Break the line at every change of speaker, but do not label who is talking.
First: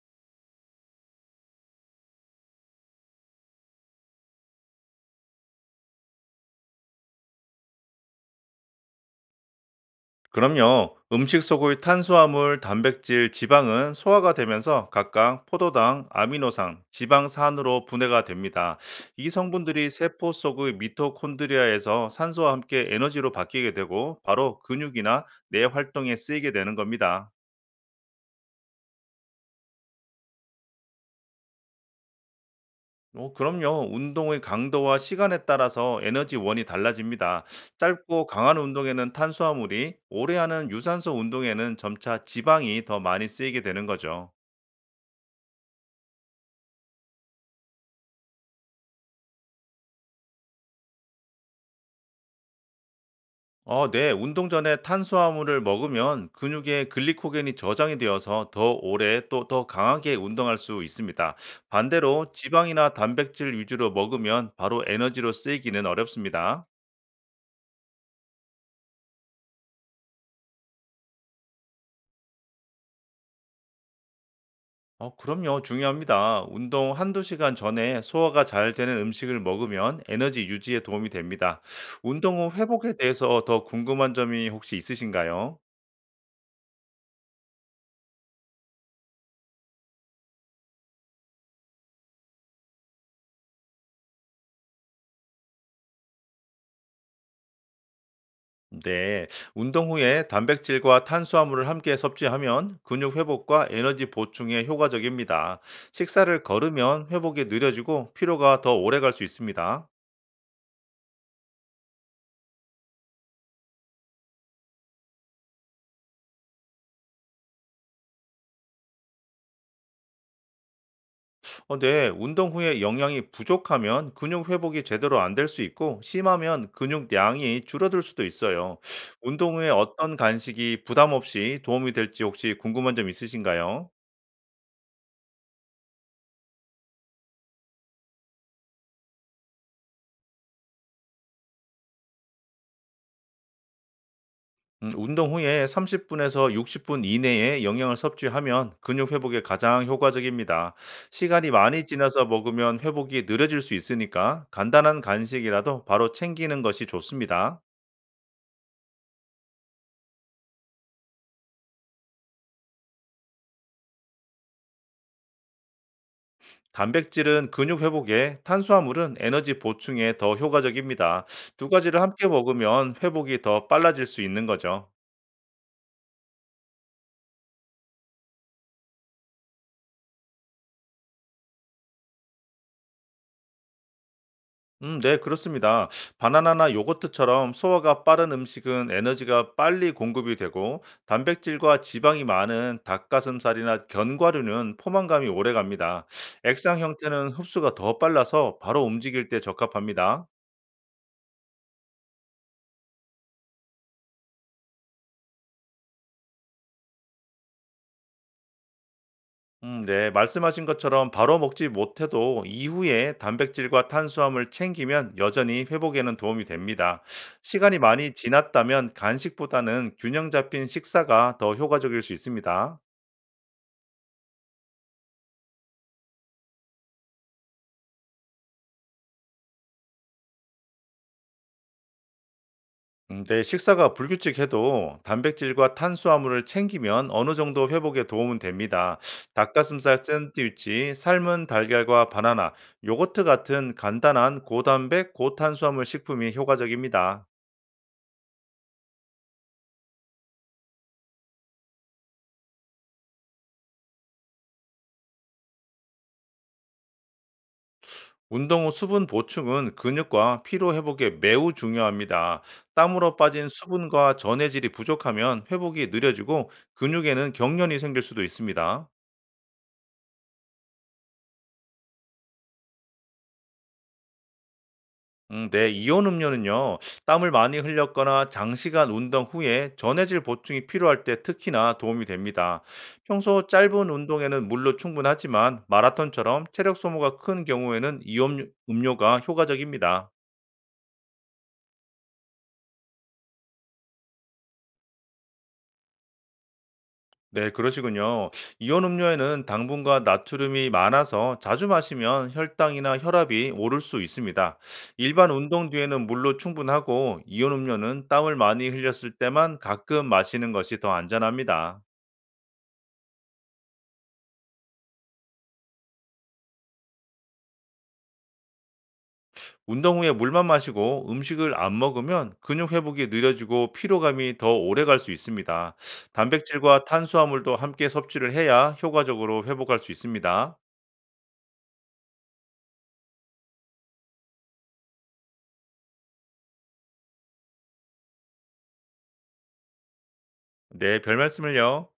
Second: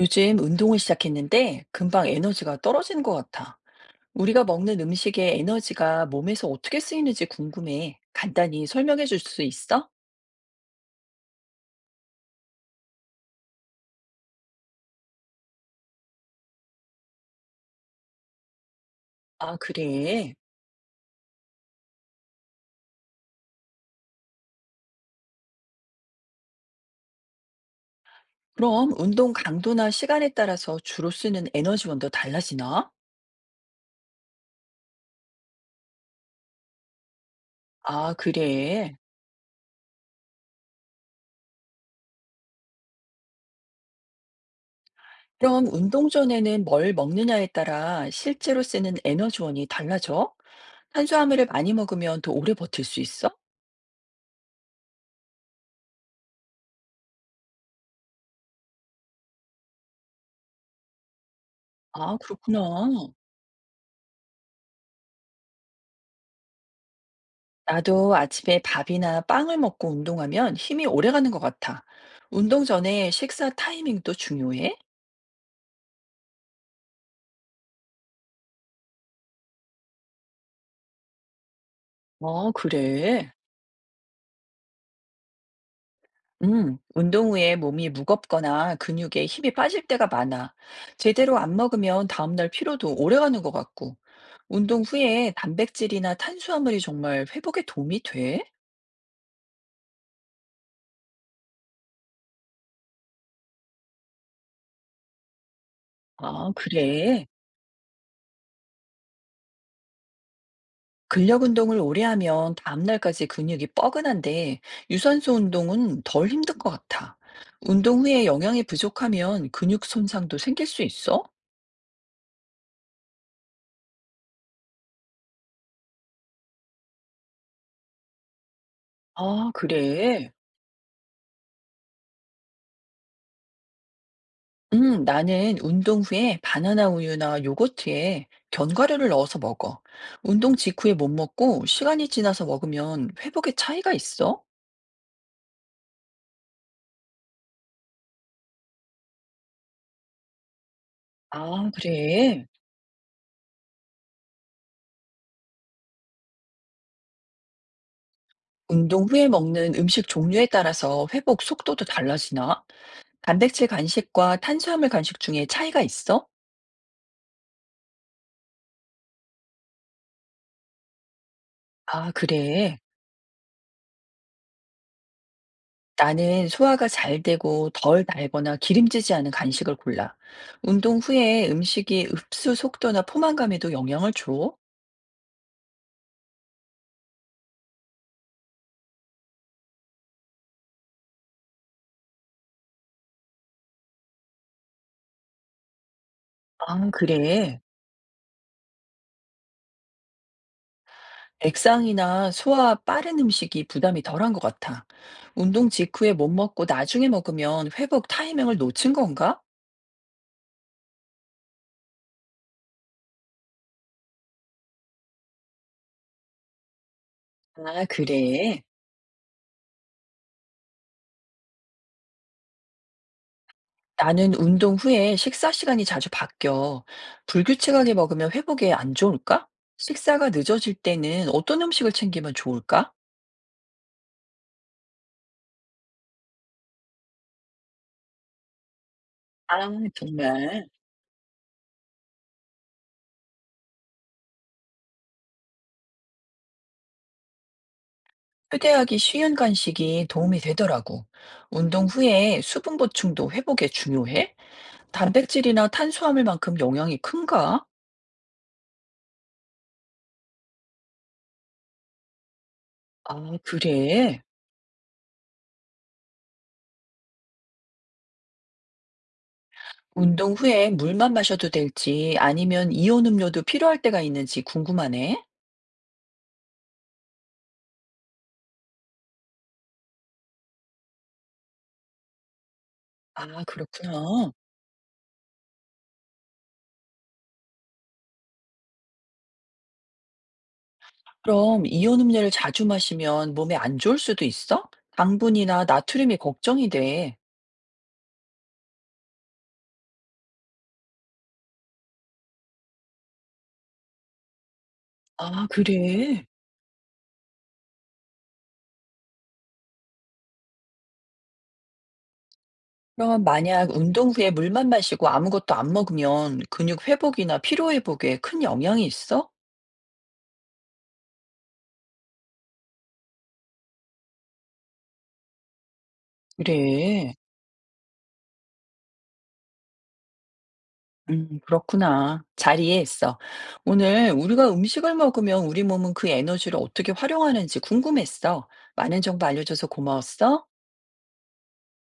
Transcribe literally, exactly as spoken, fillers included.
요즘 운동을 시작했는데 금방 에너지가 떨어지는 것 같아. 우리가 먹는 음식의 에너지가 몸에서 어떻게 쓰이는지 궁금해. 간단히 설명해 줄 수 있어?
그럼요. 음식 속의 탄수화물, 단백질, 지방은 소화가 되면서 각각 포도당, 아미노산, 지방산으로 분해가 됩니다. 이
아,
성분들이 세포
그래.
속의 미토콘드리아에서 산소와 함께 에너지로 바뀌게 되고 바로 근육이나 뇌 활동에 쓰이게 되는 겁니다.
그럼 운동 강도나 시간에 따라서 주로 쓰는 에너지원도 달라지나?
어, 그럼요. 운동의 강도와 시간에 따라서 에너지원이 달라집니다.
아,
짧고 강한
그래.
운동에는 탄수화물이, 오래 하는 유산소 운동에는 점차 지방이 더 많이 쓰이게 되는 거죠.
그럼 운동 전에는 뭘 먹느냐에 따라 실제로 쓰는 에너지원이 달라져? 탄수화물을 많이 먹으면 더 오래 버틸 수 있어?
어, 네. 운동 전에 탄수화물을 먹으면 근육에 글리코겐이 저장이 되어서 더 오래 또 더 강하게 운동할 수 있습니다.
아,
반대로
그렇구나.
지방이나 단백질 위주로 먹으면 바로 에너지로 쓰이기는 어렵습니다.
나도 아침에 밥이나 빵을 먹고 운동하면 힘이 오래 가는 것 같아. 운동 전에 식사 타이밍도 중요해?
어, 그럼요. 중요합니다. 운동 한두 시간 전에 소화가 잘 되는 음식을 먹으면 에너지 유지에 도움이 됩니다. 운동 후
어,
회복에
그래.
대해서 더 궁금한 점이 혹시 있으신가요?
음, 운동 후에 몸이 무겁거나 근육에 힘이 빠질 때가 많아. 제대로 안 먹으면 다음날 피로도 오래 가는 것 같고. 운동 후에 단백질이나 탄수화물이 정말 회복에 도움이 돼?
네, 운동 후에 단백질과 탄수화물을 함께 섭취하면 근육 회복과 에너지 보충에 효과적입니다. 식사를
아,
거르면
그래.
회복이 느려지고 피로가 더 오래 갈 수 있습니다.
근력 운동을 오래 하면 다음날까지 근육이 뻐근한데 유산소 운동은 덜 힘든 것 같아. 운동 후에 영양이 부족하면 근육 손상도 생길 수 있어?
근데 운동 후에 영양이 부족하면 근육 회복이 제대로 안 될 수 있고 심하면 근육량이 줄어들 수도 있어요.
아,
운동 후에 어떤
그래.
간식이 부담 없이 도움이 될지 혹시 궁금한 점 있으신가요?
음, 나는 운동 후에 바나나 우유나 요거트에 견과류를 넣어서 먹어. 운동 직후에 못 먹고 시간이 지나서 먹으면 회복에 차이가 있어?
음, 운동 후에 삼십 분에서 육십 분 이내에 영양을 섭취하면 근육 회복에 가장 효과적입니다. 시간이
아,
많이 지나서
그래.
먹으면 회복이 느려질 수 있으니까 간단한 간식이라도 바로 챙기는 것이 좋습니다.
운동 후에 먹는 음식 종류에 따라서 회복 속도도 달라지나? 단백질 간식과 탄수화물 간식 중에 차이가 있어?
단백질은 근육 회복에, 탄수화물은 에너지 보충에 더 효과적입니다. 두 가지를
아,
함께
그래.
먹으면 회복이 더 빨라질 수 있는 거죠.
나는 소화가 잘 되고 덜 달거나 기름지지 않은 간식을 골라. 운동 후에 음식이 흡수 속도나 포만감에도 영향을 줘?
음, 네, 그렇습니다. 바나나나 요거트처럼 소화가 빠른 음식은 에너지가 빨리 공급이 되고 단백질과 지방이 많은 닭가슴살이나 견과류는 포만감이 오래 갑니다. 액상
아,
형태는
그래.
흡수가 더 빨라서 바로 움직일 때 적합합니다.
액상이나 소화 빠른 음식이 부담이 덜한 것 같아. 운동 직후에 못 먹고 나중에 먹으면 회복 타이밍을 놓친 건가?
음, 네, 말씀하신 것처럼 바로 먹지 못해도 이후에 단백질과 탄수화물 챙기면 여전히 회복에는 도움이 됩니다. 시간이
아,
많이
그래.
지났다면 간식보다는 균형 잡힌 식사가 더 효과적일 수 있습니다.
나는 운동 후에 식사 시간이 자주 바뀌어. 불규칙하게 먹으면 회복에 안 좋을까? 식사가 늦어질 때는 어떤 음식을 챙기면 좋을까?
음, 내 식사가 불규칙해도 단백질과 탄수화물을 챙기면 어느 정도 회복에 도움은 됩니다.
아,
닭가슴살
정말.
샌드위치, 삶은 달걀과 바나나, 요거트 같은 간단한 고단백, 고탄수화물 식품이 효과적입니다.
휴대하기 쉬운 간식이 도움이 되더라고. 운동 후에 수분 보충도 회복에 중요해? 단백질이나 탄수화물만큼 영향이 큰가?
운동 후 수분 보충은 근육과 피로 회복에 매우 중요합니다.
아,
땀으로 빠진 수분과
그래.
전해질이 부족하면 회복이 느려지고 근육에는 경련이 생길 수도 있습니다.
운동 후에 물만 마셔도 될지 아니면 이온 음료도 필요할 때가 있는지 궁금하네.
음, 네, 이온 음료는요, 땀을 많이 흘렸거나 장시간 운동 후에 전해질 보충이 필요할 때 특히나 도움이 됩니다.
아,
평소 짧은
그렇구나.
운동에는 물로 충분하지만 마라톤처럼 체력 소모가 큰 경우에는 이온 음료가 효과적입니다.
그럼 이온 음료를 자주 마시면 몸에 안 좋을 수도 있어? 당분이나 나트륨이 걱정이 돼.
네, 그러시군요. 이온 음료에는 당분과 나트륨이 많아서 자주 마시면 혈당이나 혈압이 오를 수 있습니다. 일반
아,
운동 뒤에는
그래?
물로 충분하고 이온 음료는 땀을 많이 흘렸을 때만 가끔 마시는 것이 더 안전합니다.
그럼 만약 운동 후에 물만 마시고 아무것도 안 먹으면 근육 회복이나 피로 회복에 큰 영향이 있어?
운동 후에 물만 마시고 음식을 안 먹으면 근육 회복이 느려지고 피로감이 더 오래 갈 수 있습니다. 단백질과
그래.
탄수화물도 함께 섭취를 해야 효과적으로 회복할 수 있습니다.
음, 그렇구나. 잘 이해했어. 오늘 우리가 음식을 먹으면 우리 몸은 그 에너지를 어떻게 활용하는지 궁금했어. 많은 정보 알려줘서 고마웠어.
네, 별 말씀을요.